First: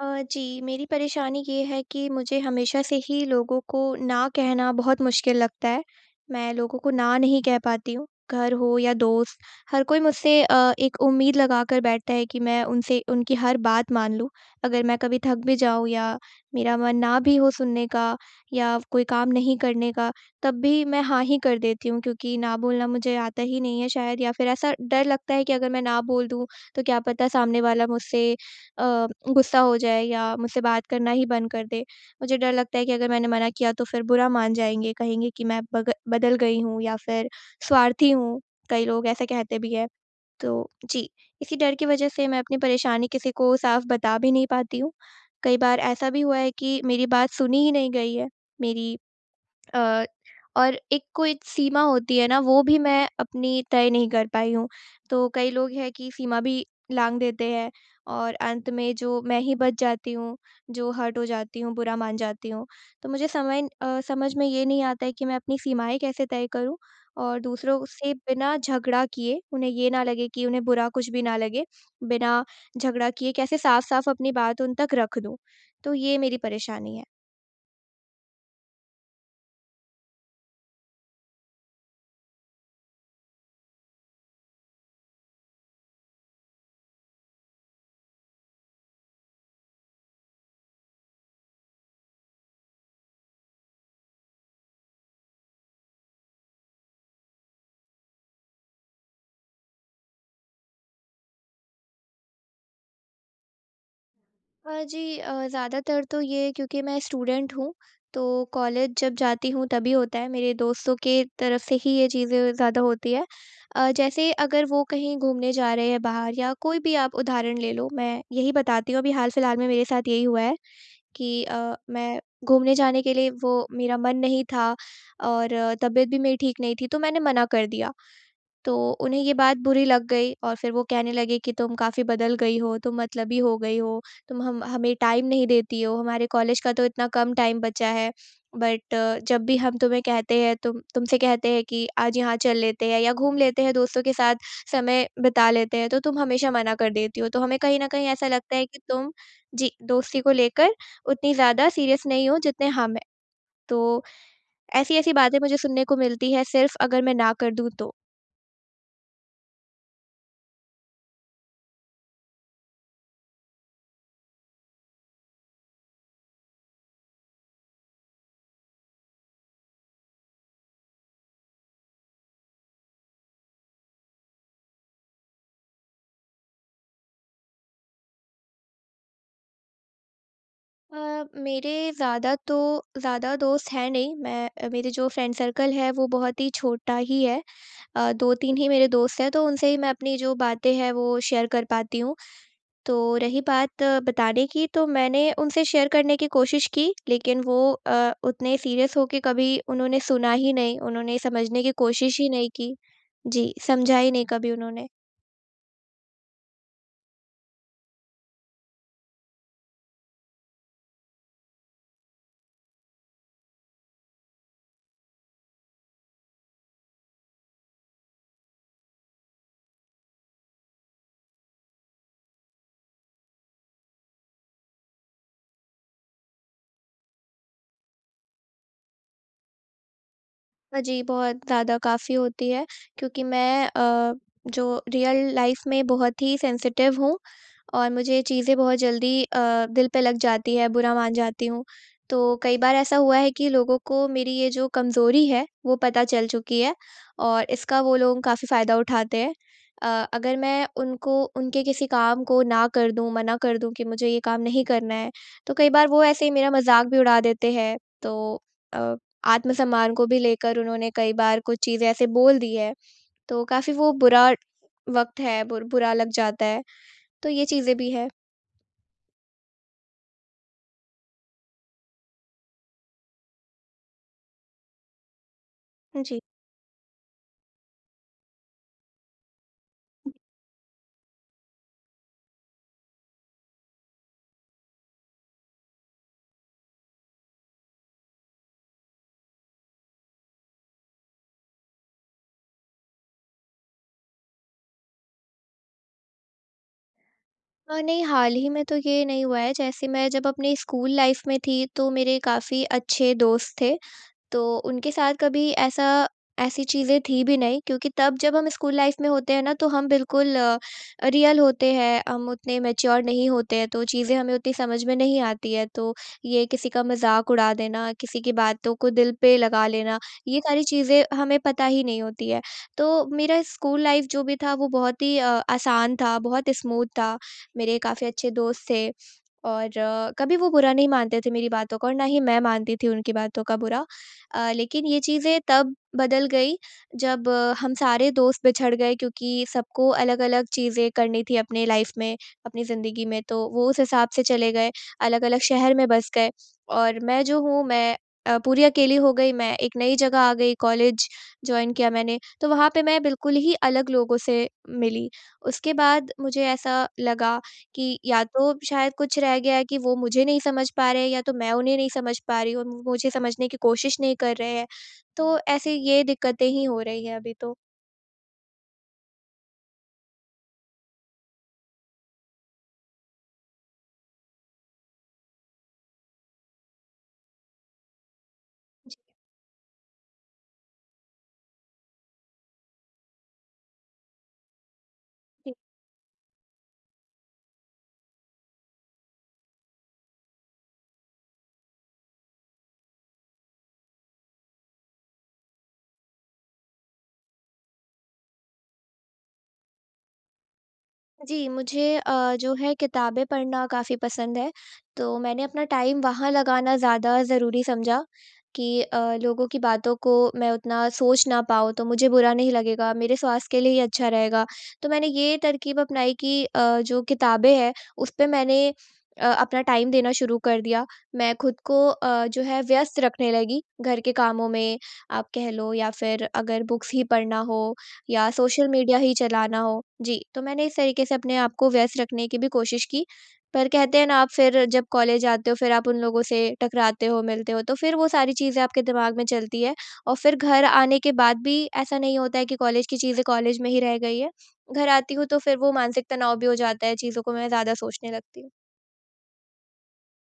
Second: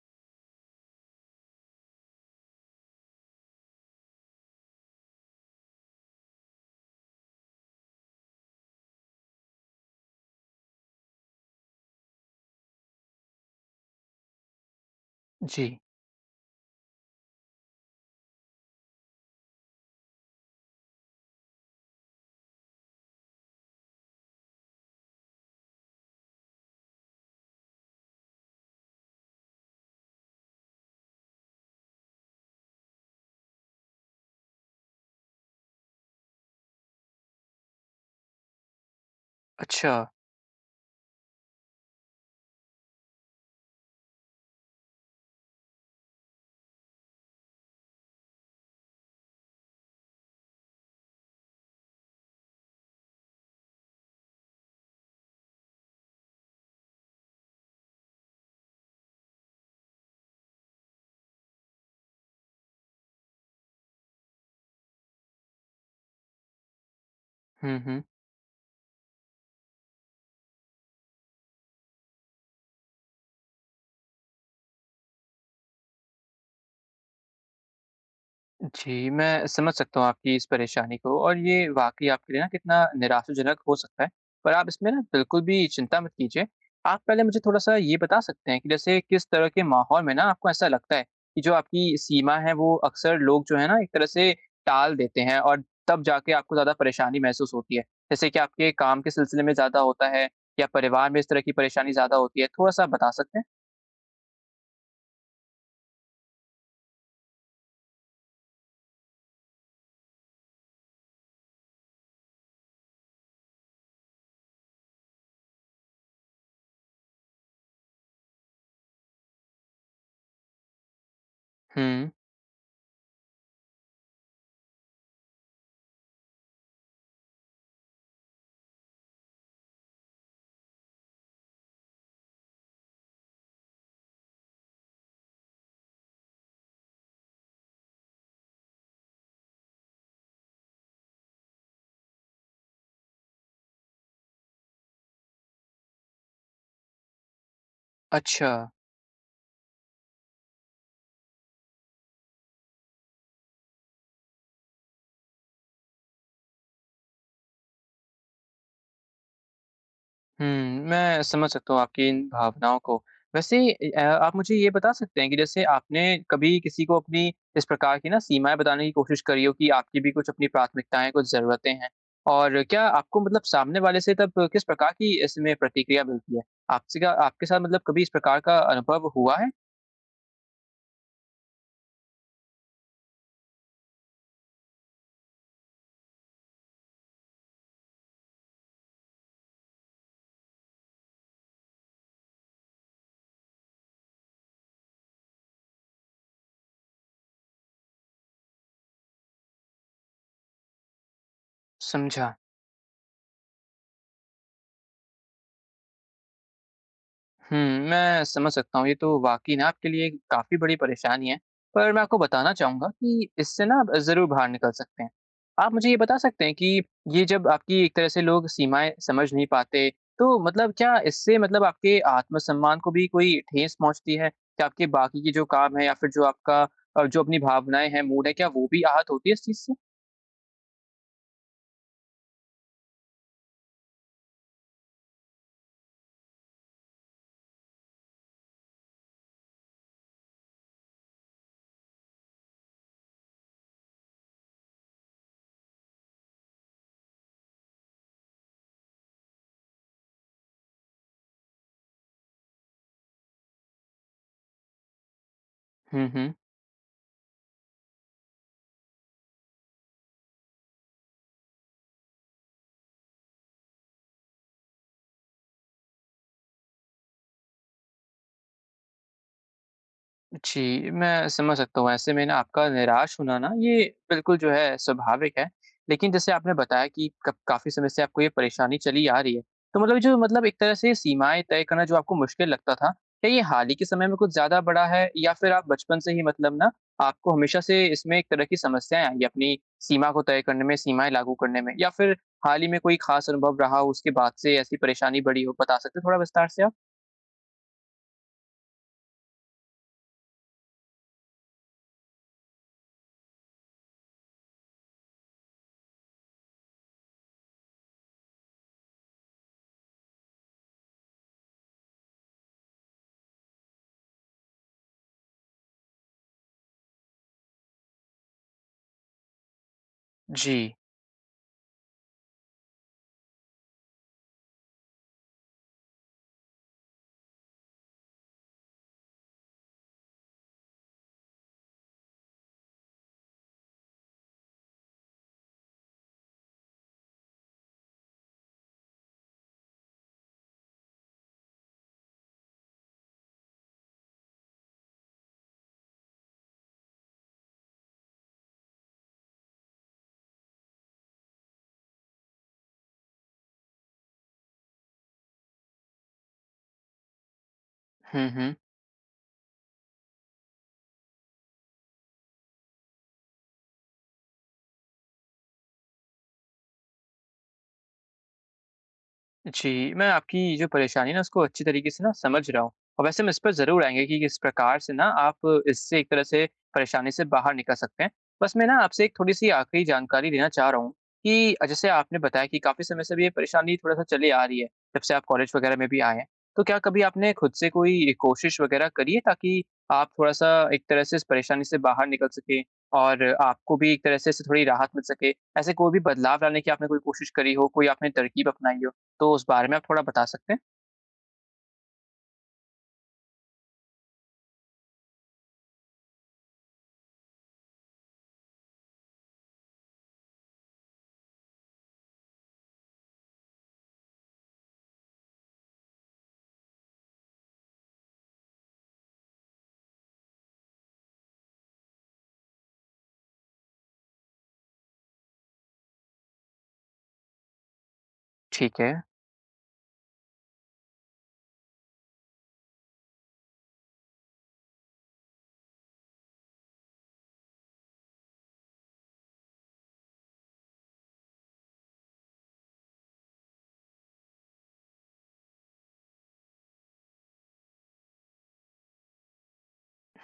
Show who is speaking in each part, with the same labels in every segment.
Speaker 1: अ, जी, मेरी परेशानी ये है कि मुझे हमेशा से ही लोगों को ना कहना बहुत मुश्किल लगता है। मैं लोगों को ना नहीं कह पाती हूँ, घर हो या दोस्त, हर कोई मुझसे एक उम्मीद लगाकर बैठता है कि मैं उनसे उनकी हर बात मान लूँ। अगर मैं कभी थक भी
Speaker 2: जी,
Speaker 1: जाऊँ या मेरा मन ना भी हो सुनने का या कोई काम नहीं करने का, तब भी मैं हाँ ही कर देती हूँ क्योंकि ना बोलना मुझे आता ही नहीं है शायद या फिर ऐसा डर लगता है कि अगर मैं ना बोल दूँ, तो क्या पता सामने वाला मुझसे अ, गुस्सा हो जाए या मुझसे बात करना ही बंद कर दे। मुझे डर लगता है कि अगर मैंने मना किया तो फिर बुरा मान जाएँगे, कहेंगे कि मैं बग बदल गई हूँ या फिर स्वार्थी हूँ, कई लोग ऐसा कहते भी हैं।
Speaker 2: अच्छा।
Speaker 1: तो जी, इसी डर की वज़ह से मैं अपनी परेशानी किसी को साफ बता भी नहीं पाती हूँ। कई बार ऐसा भी हुआ है कि मेरी बात सुनी ही नहीं गई है, मेरी अ, और एक कोई सीमा होती है ना वो भी मैं अपनी तय नहीं कर पाई हूँ। तो कई लोग हैं कि सीमा भी लाँघ देते हैं और अंत में जो मैं ही बच जाती हूँ, जो हर्ट हो जाती हूँ, बुरा मान जाती हूँ। तो मुझे समझ में ये नहीं आता है कि मैं अपनी सीमाएँ कैसे तय करूँ और
Speaker 2: हुँ,
Speaker 1: दूसरों
Speaker 2: हुँ।
Speaker 1: से बिना झगड़ा किए, उन्हें ये ना लगे कि उन्हें बुरा कुछ भी ना लगे, बिना झगड़ा किए कैसे साफ-साफ अपनी बात उन तक रख दूँ। तो ये मेरी परेशानी है।
Speaker 2: जी, मैं समझ सकता हूँ आपकी इस परेशानी को और ये वाक़ई आपके लिए ना कितना निराशाजनक हो सकता है। पर आप इसमें ना बिल्कुल भी चिंता मत कीजिए। आप पहले मुझे थोड़ा-सा ये बता सकते हैं कि जैसे किस तरह के माहौल में ना आपको ऐसा लगता है कि जो आपकी सीमा है वो अक्सर लोग जो है ना एक तरह से टाल देते हैं और तब जाके आपको ज़्यादा परेशानी महसूस होती है? जैसे कि आपके काम के सिलसिले में ज़्यादा होता है या परिवार में इस तरह की परेशानी ज़्यादा होती है? थोड़ा-सा बता सकते हैं?
Speaker 1: ज़्यादातर तो ये क्योंकि मैं स्टूडेंट हूँ, तो कॉलेज जब जाती हूँ तभी होता है, मेरे दोस्तों के तरफ से ही ये चीज़ें ज़्यादा होती है। जैसे अगर वो कहीं घूमने जा रहे हैं बाहर या कोई भी आप उदाहरण ले लो, मैं यही बताती हूँ अभी हाल-फिलहाल में मेरे साथ यही हुआ है कि
Speaker 2: हुँ,
Speaker 1: मैं घूमने जाने के लिए वो मेरा मन नहीं था और तबीयत भी मेरी ठीक नहीं थी, तो मैंने मना कर दिया। तो उन्हें ये बात बुरी लग गई और फिर वो कहने लगे कि तुम काफ़ी बदल गई हो, तुम मतलबी हो गई हो, तुम हम हमें टाइम नहीं देती हो, हमारे कॉलेज का तो इतना कम टाइम बचा है। बट जब भी हम तुम्हें कहते हैं तुमसे कहते हैं कि आज यहाँ चल लेते हैं या घूम लेते हैं दोस्तों के साथ समय बिता लेते हैं, तो तुम हमेशा मना कर देती हो। तो हमें कहीं न कहीं ऐसा
Speaker 2: अच्छा।
Speaker 1: लगता है कि तुम, जी, दोस्ती को लेकर उतनी ज़्यादा सीरियस नहीं हो जितने हम हैं। तो ऐसी-ऐसी बातें मुझे सुनने को मिलती है सिर्फ़ अगर मैं ना कर दूँ तो।
Speaker 2: हुँ, मैं समझ सकता हूँ आपकी इन भावनाओं को। वैसे आप मुझे ये बता सकते हैं कि जैसे आपने कभी किसी को अपनी इस प्रकार की ना सीमाएँ बताने की कोशिश करी हो कि आपकी भी कुछ अपनी प्राथमिकताएँ, कुछ ज़रूरतें हैं? और क्या आपको मतलब सामने वाले से तब किस प्रकार की इसमें प्रतिक्रिया मिलती है? आपसे क्या आपके साथ मतलब कभी इस प्रकार का अनुभव हुआ है?
Speaker 1: मेरे ज़्यादा दोस्त हैं नहीं मैं, मेरे जो फ्रेंड सर्कल है वो बहुत ही छोटा ही है, 2-3 ही मेरे दोस्त हैं तो उनसे ही मैं अपनी जो बातें हैं वो शेयर कर पाती हूँ। तो रही बात बताने की तो मैंने उनसे शेयर करने की कोशिश की लेकिन वो उतने सीरियस होके कभी उन्होंने सुना ही नहीं, उन्होंने समझने की कोशिश ही
Speaker 2: समझा।
Speaker 1: नहीं की। जी, समझा ही नहीं कभी उन्होंने।
Speaker 2: हुँ, मैं समझ सकता हूँ। ये तो वाक़ई ना आपके लिए काफ़ी बड़ी परेशानी है। पर मैं आपको बताना चाहूँगा कि इससे ना आप ज़रूर बाहर निकल सकते हैं। आप मुझे ये बता सकते हैं कि ये जब आपकी एक तरह से लोग सीमाएँ समझ नहीं पाते, तो मतलब क्या इससे मतलब आपके आत्मसम्मान को भी कोई ठेस पहुँचती है? क्या आपके बाकी के जो काम हैं या फिर जो आपका जो अपनी भावनाएँ हैं, मूड है, क्या वो भी आहत होती है इस चीज़ से?
Speaker 1: जी, बहुत ज़्यादा काफ़ी होती है क्योंकि जो रियल लाइफ़ में बहुत ही सेंसिटिव हूँ और मुझे ये चीज़ें बहुत जल्दी दिल पे लग जाती है, बुरा मान जाती हूँ। तो कई बार ऐसा हुआ है कि लोगों को मेरी ये जो कमज़ोरी है, वो पता चल चुकी है और इसका वो लोग काफ़ी फ़ायदा उठाते हैं। अ, अगर मैं उनको उनके किसी काम को ना कर दूँ, मना कर दूँ कि मुझे ये काम नहीं करना है, तो कई बार वो
Speaker 2: हुँ,
Speaker 1: ऐसे ही
Speaker 2: हुँ।
Speaker 1: मेरा मज़ाक भी उड़ा देते हैं। तो अ, आत्मसम्मान को भी लेकर उन्होंने कई बार कुछ चीज़ें ऐसे बोल दी है, तो काफ़ी वो बुरा वक़्त है, बुरा लग जाता है। तो ये चीज़ें भी हैं।
Speaker 2: जी, मैं समझ सकता हूँ। ऐसे में ना आपका निराश होना ना ये बिल्कुल जो है स्वाभाविक है। लेकिन
Speaker 1: जी।
Speaker 2: जैसे आपने बताया कि क काफ़ी समय से आपको ये परेशानी चली आ रही है। तो मतलब ये जो मतलब एक तरह से सीमाएँ तय करना जो आपको मुश्किल लगता था, क्या ये हाल ही के समय में कुछ ज़्यादा बड़ा है या फिर आप बचपन से ही मतलब ना आपको हमेशा से इसमें एक तरह की समस्याएँ आई हैं अपनी सीमा को तय करने में, सीमाएँ लागू करने में? या फिर हाल ही में कोई ख़ास अनुभव रहा हो उसके बाद से ऐसी परेशानी बढ़ी हो? बता सकते हैं थोड़ा विस्तार से आप?
Speaker 1: नहीं, हाल ही में तो ये नहीं हुआ है, जैसे मैं जब अपने स्कूल लाइफ़ में थी, तो मेरे काफ़ी अच्छे दोस्त थे। तो उनके साथ कभी ऐसा ऐसी चीज़ें थी भी नहीं क्योंकि तब जब हम स्कूल लाइफ में होते हैं ना तो हम बिल्कुल रियल होते हैं, हम उतने मैच्योर नहीं होते हैं, तो चीज़ें हमें उतनी समझ में नहीं आती है। तो ये किसी का मज़ाक उड़ा देना, किसी की बातों को दिल पे लगा लेना, ये
Speaker 2: जी।
Speaker 1: सारी चीज़ें हमें पता ही नहीं होती है। तो मेरा स्कूल लाइफ जो भी था वो बहुत ही आसान था, बहुत स्मूथ था, मेरे काफ़ी अच्छे दोस्त थे और कभी वो बुरा नहीं मानते थे मेरी बातों का और ना ही मैं मानती थी उनकी बातों का बुरा। लेकिन ये चीज़ें तब बदल गई जब हम सारे दोस्त बिछड़ गए क्योंकि सबको अलग-अलग चीज़ें करनी थी अपने लाइफ में, अपनी ज़िंदगी में तो वो उस हिसाब से चले गए, अलग-अलग शहर में बस गए और मैं जो हूँ मैं पूरी अकेली हो गई, मैं एक नई जगह आ गई, कॉलेज जॉइन किया मैंने, तो वहाँ पे मैं बिल्कुल ही अलग लोगों से मिली। उसके बाद मुझे ऐसा लगा कि या
Speaker 2: हुँ,
Speaker 1: तो
Speaker 2: हुँ।
Speaker 1: शायद कुछ रह गया है कि वो मुझे नहीं समझ पा रहे हैं या तो मैं उन्हें नहीं समझ पा रही हूँ, वो मुझे समझने की कोशिश नहीं कर रहे हैं। तो ऐसी ये दिक्कतें ही हो रही हैं अभी तो।
Speaker 2: जी, मैं आपकी जो परेशानी है ना उसको अच्छी तरीके से ना समझ रहा हूँ। और वैसे हम इस पर ज़रूर आएँगे कि किस प्रकार से ना आप इससे एक तरह से परेशानी से बाहर निकल सकते हैं। बस मैं ना
Speaker 1: जी।
Speaker 2: आपसे एक थोड़ी-सी आखिरी जानकारी लेना चाह रहा हूँ कि जैसे आपने बताया कि काफ़ी समय से भी ये परेशानी थोड़ा-सा चली आ रही है, जब से आप कॉलेज वग़ैरह में भी आए हैं। तो क्या कभी आपने खुद से कोई कोशिश वग़ैरह करी है ताकि आप थोड़ा-सा एक तरह से इस परेशानी से बाहर निकल सकें और आपको भी एक तरह से इससे थोड़ी राहत मिल सके? ऐसे कोई भी बदलाव लाने की आपने कोई कोशिश करी हो, कोई आपने तरकीब अपनाई हो? तो उस बारे में आप थोड़ा बता सकते हैं?
Speaker 1: जी, मुझे जो है किताबें पढ़ना काफ़ी पसंद है। तो मैंने अपना टाइम वहाँ लगाना ज़्यादा ज़रूरी समझा कि लोगों की बातों को मैं उतना सोच ना पाऊँ, तो मुझे बुरा नहीं लगेगा, मेरे स्वास्थ्य के लिए ही अच्छा रहेगा। तो मैंने ये तरकीब अपनाई कि जो किताबें हैं, उस पे मैंने अपना टाइम देना शुरू कर दिया। मैं खुद को जो है व्यस्त रखने लगी, घर के कामों में आप कह लो या फिर अगर बुक्स ही पढ़ना हो या सोशल
Speaker 2: ठीक है।
Speaker 1: मीडिया ही चलाना हो। जी, तो मैंने इस तरीके से अपने आप को व्यस्त रखने की भी कोशिश की। पर कहते हैं ना आप फिर जब कॉलेज जाते हो फिर आप उन लोगों से टकराते हो, मिलते हो तो फिर वो सारी चीज़ें आपके दिमाग में चलती है और फिर घर आने के बाद भी ऐसा नहीं होता है कि कॉलेज की चीज़ें कॉलेज में ही रह गई है। घर आती हूँ तो फिर वो मानसिक तनाव भी हो जाता है, चीज़ों को मैं ज़्यादा सोचने लगती हूँ।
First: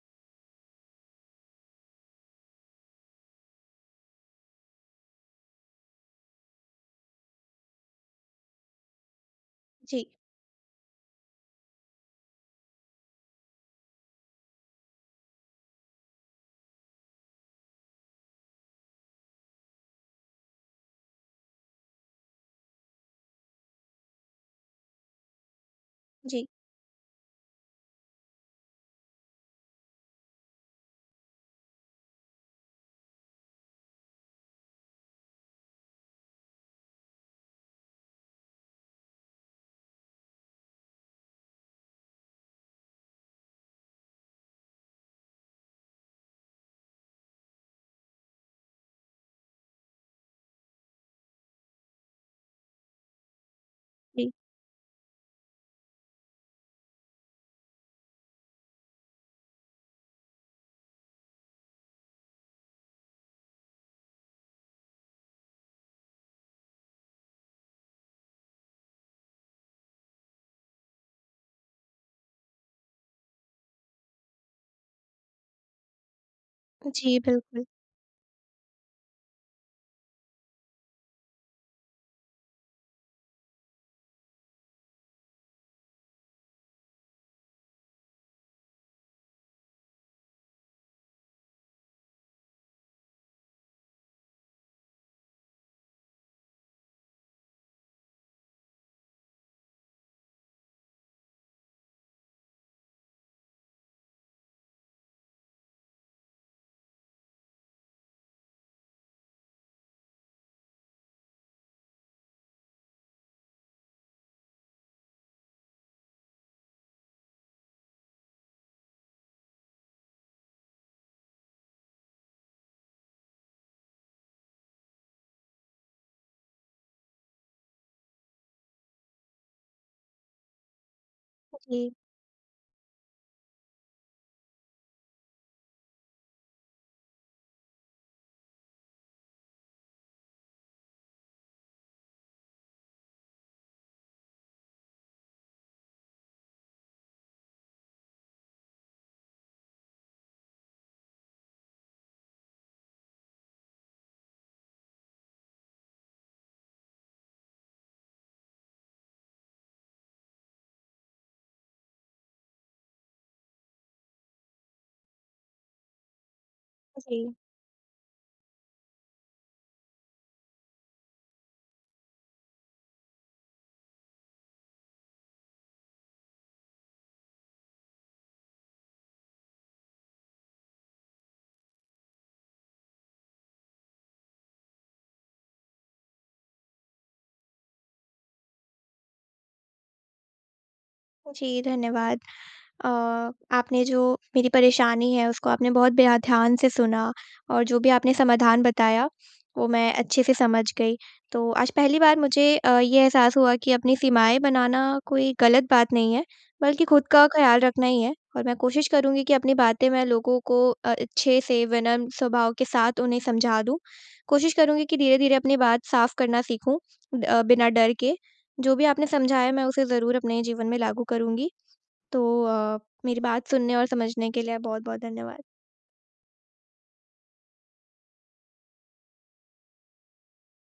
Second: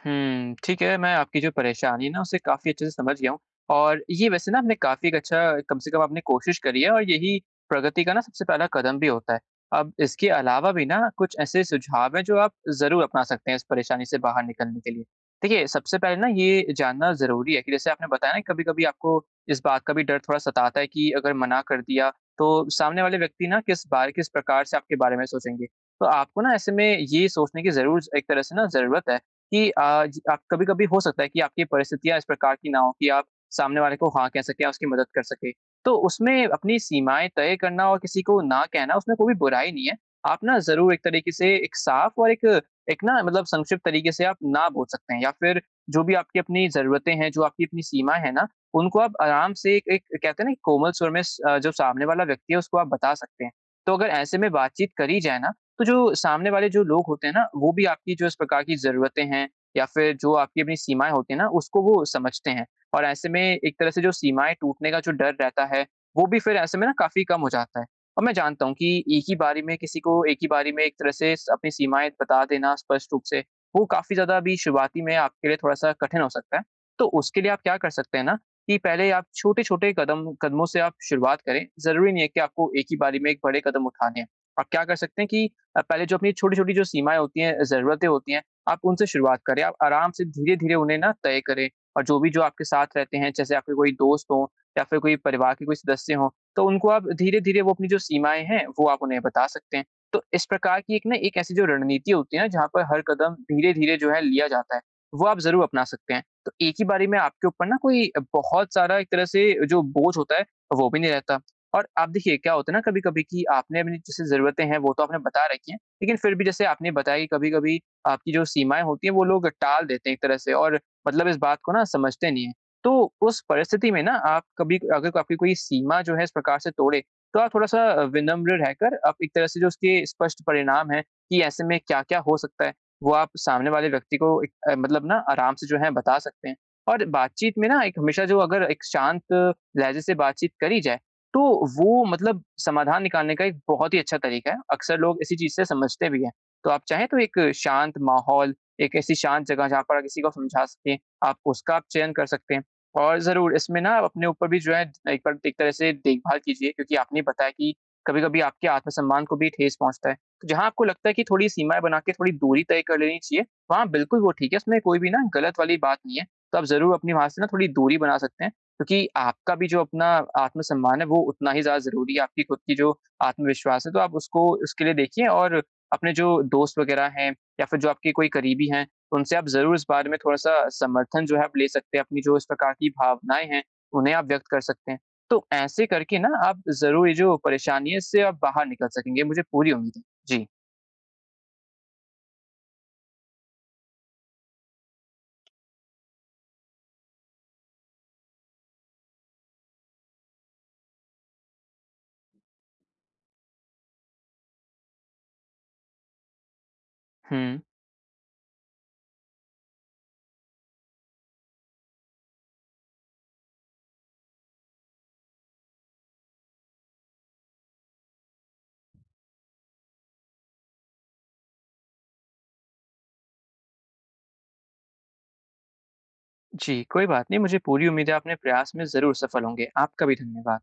Speaker 2: हुँ, ठीक है, मैं आपकी जो परेशानी है ना उसे काफ़ी अच्छे से समझ गया हूँ और ये वैसे ना आपने काफ़ी एक अच्छा कम से कम आपने कोशिश करी है और यही प्रगति का ना सबसे पहला कदम भी होता है। अब
Speaker 1: जी,
Speaker 2: इसके अलावा भी ना कुछ ऐसे सुझाव हैं जो आप ज़रूर अपना सकते हैं इस परेशानी से बाहर निकलने के लिए। देखिए, सबसे पहले ना ये जानना ज़रूरी है कि जैसे आपने बताया ना कभी-कभी आपको इस बात का भी डर थोड़ा सताता है कि अगर मना कर दिया तो सामने वाले व्यक्ति ना किस बार किस प्रकार से आपके बारे में सोचेंगे। तो आपको
Speaker 1: जी,
Speaker 2: ना ऐसे में ये सोचने की ज़रूर एक तरह से ना ज़रूरत है कि आज आप कभी-कभी हो सकता है कि आपकी परिस्थितियाँ इस प्रकार की ना हो कि आप सामने वाले को हाँ कह सकें, उसकी मदद कर सकें। तो उसमें अपनी सीमाएँ तय करना और किसी को ना कहना, उसमें कोई भी बुराई नहीं है। आप ना ज़रूर एक तरीके से एक साफ और एक एक ना मतलब संक्षिप्त तरीके से आप ना बोल सकते हैं या फिर जो भी आपकी अपनी ज़रूरतें हैं, जो आपकी अपनी सीमा है ना, उनको आप आराम से एक एक कहते हैं ना कि कोमल सुर में जो सामने वाला व्यक्ति है उसको आप बता सकते हैं। तो अगर
Speaker 1: जी।
Speaker 2: ऐसे में बातचीत करी जाए ना, तो जो सामने वाले जो लोग होते हैं ना, वो भी आपकी जो इस प्रकार की ज़रूरतें हैं या फिर जो आपकी अपनी सीमाएँ होती हैं ना, उसको वो समझते हैं। और ऐसे में एक तरह से जो सीमाएँ टूटने का जो डर रहता है, वो भी फिर ऐसे में ना काफ़ी कम हो जाता है। और मैं जानता हूँ कि एक ही बारी में किसी को एक ही बारी में एक तरह से स अपनी सीमाएँ बता देना स्पष्ट रूप से, वो काफ़ी ज़्यादा अभी शुरुआती में आपके लिए थोड़ा-सा कठिन हो सकता है। तो
Speaker 1: जी,
Speaker 2: उसके लिए आप
Speaker 1: बिल्कुल।
Speaker 2: क्या कर सकते हैं ना, कि पहले आप छोटे-छोटे कदमों से आप शुरुआत करें। ज़रूरी नहीं है कि आपको एक ही बारी में एक बड़े कदम उठाने हैं। आप क्या कर सकते हैं कि पहले जो अपनी छोटी-छोटी जो सीमाएँ होती हैं, ज़रूरतें होती हैं, आप उनसे शुरुआत करें। आप आराम से धीरे-धीरे उन्हें ना तय करें और जो भी जो आपके साथ रहते हैं, जैसे आपके कोई दोस्त हों या फिर कोई परिवार के कोई सदस्य हों, तो उनको आप धीरे-धीरे वो अपनी जो सीमाएँ हैं, वो आप उन्हें बता सकते हैं। तो इस प्रकार की एक ना एक ऐसी जो रणनीति होती है ना, जहाँ पर हर कदम धीरे-धीरे जो है लिया जाता है, वो आप ज़रूर अपना सकते हैं। तो एक ही बारी में आपके ऊपर ना कोई बहुत सारा एक तरह से जो बोझ होता है, वो भी नहीं रहता। और आप देखिए क्या होता है ना कभी-कभी कि आपने अपनी जैसे ज़रूरतें हैं वो तो आपने बता रखी हैं, लेकिन फिर भी जैसे आपने बताया कि कभी-कभी आपकी जो सीमाएँ होती हैं वो लोग टाल देते हैं एक तरह से और मतलब इस बात को ना समझते नहीं हैं। तो उस परिस्थिति में ना आप कभी अगर आपकी कोई सीमा जो है इस प्रकार से तोड़े, तो आप थोड़ा-सा विनम्र रहकर आप एक तरह से जो उसके स्पष्ट परिणाम हैं कि ऐसे में
Speaker 1: जी,
Speaker 2: क्या-क्या हो सकता है, वो आप सामने वाले व्यक्ति को एक मतलब ना आराम से जो है बता सकते हैं। और बातचीत में ना एक हमेशा जो अगर एक शांत लहज़े से बातचीत करी जाए, तो वो मतलब समाधान निकालने का एक बहुत ही अच्छा तरीका है। अक्सर लोग इसी चीज़ से समझते भी हैं। तो आप चाहें तो एक शांत माहौल, एक ऐसी शांत जगह जहाँ पर आप किसी को समझा सकें, आप उसका आप चयन कर सकते हैं। और ज़रूर इसमें ना आप अपने ऊपर भी जो है एक बार एक तरह से देखभाल कीजिए क्योंकि आपने बताया कि कभी-कभी आपके आत्मसम्मान को भी ठेस पहुँचता है। तो जहाँ आपको लगता है कि थोड़ी सीमाएँ बना के थोड़ी दूरी तय कर लेनी चाहिए, वहाँ बिल्कुल वो ठीक है, उसमें कोई भी ना गलत वाली बात नहीं है। तो आप ज़रूर अपनी वहाँ
Speaker 1: जी,
Speaker 2: से ना थोड़ी दूरी बना सकते हैं क्योंकि आपका भी जो अपना आत्मसम्मान है वो उतना ही ज़्यादा ज़रूरी है, आपकी खुद की जो आत्मविश्वास है, तो आप उसको उसके लिए देखिए और अपने जो दोस्त वग़ैरह हैं या फिर जो आपके कोई करीबी हैं, तो उनसे आप ज़रूर इस बारे में थोड़ा-सा समर्थन जो है आप ले सकते हैं, अपनी जो इस प्रकार की भावनाएँ हैं, उन्हें आप व्यक्त कर सकते हैं। तो ऐसे करके ना आप ज़रूर ये जो परेशानी है इससे आप बाहर निकल सकेंगे, मुझे पूरी उम्मीद है। जी।
Speaker 1: जी, धन्यवाद। अ, आपने जो मेरी परेशानी है उसको आपने बहुत बेहा ध्यान से सुना और जो भी आपने समाधान बताया वो मैं अच्छे से समझ गई। तो आज पहली बार मुझे ये एहसास हुआ कि अपनी सीमाएँ बनाना कोई गलत बात नहीं है, बल्कि खुद का ख़्याल
Speaker 2: हुँ।
Speaker 1: रखना ही है और मैं कोशिश करूँगी कि अपनी बातें मैं लोगों को अच्छे से विनम्र स्वभाव के साथ उन्हें समझा दूँ। कोशिश करूँगी कि धीरे-धीरे अपनी बात साफ़ करना सीखूँ बिना डर के। जो भी आपने समझाया मैं उसे ज़रूर अपने जीवन में लागू करूँगी। तो मेरी बात सुनने और समझने के लिए बहुत-बहुत धन्यवाद।
Speaker 2: जी, कोई बात नहीं, मुझे पूरी उम्मीद है अपने प्रयास में ज़रूर सफल होंगे। आपका भी धन्यवाद।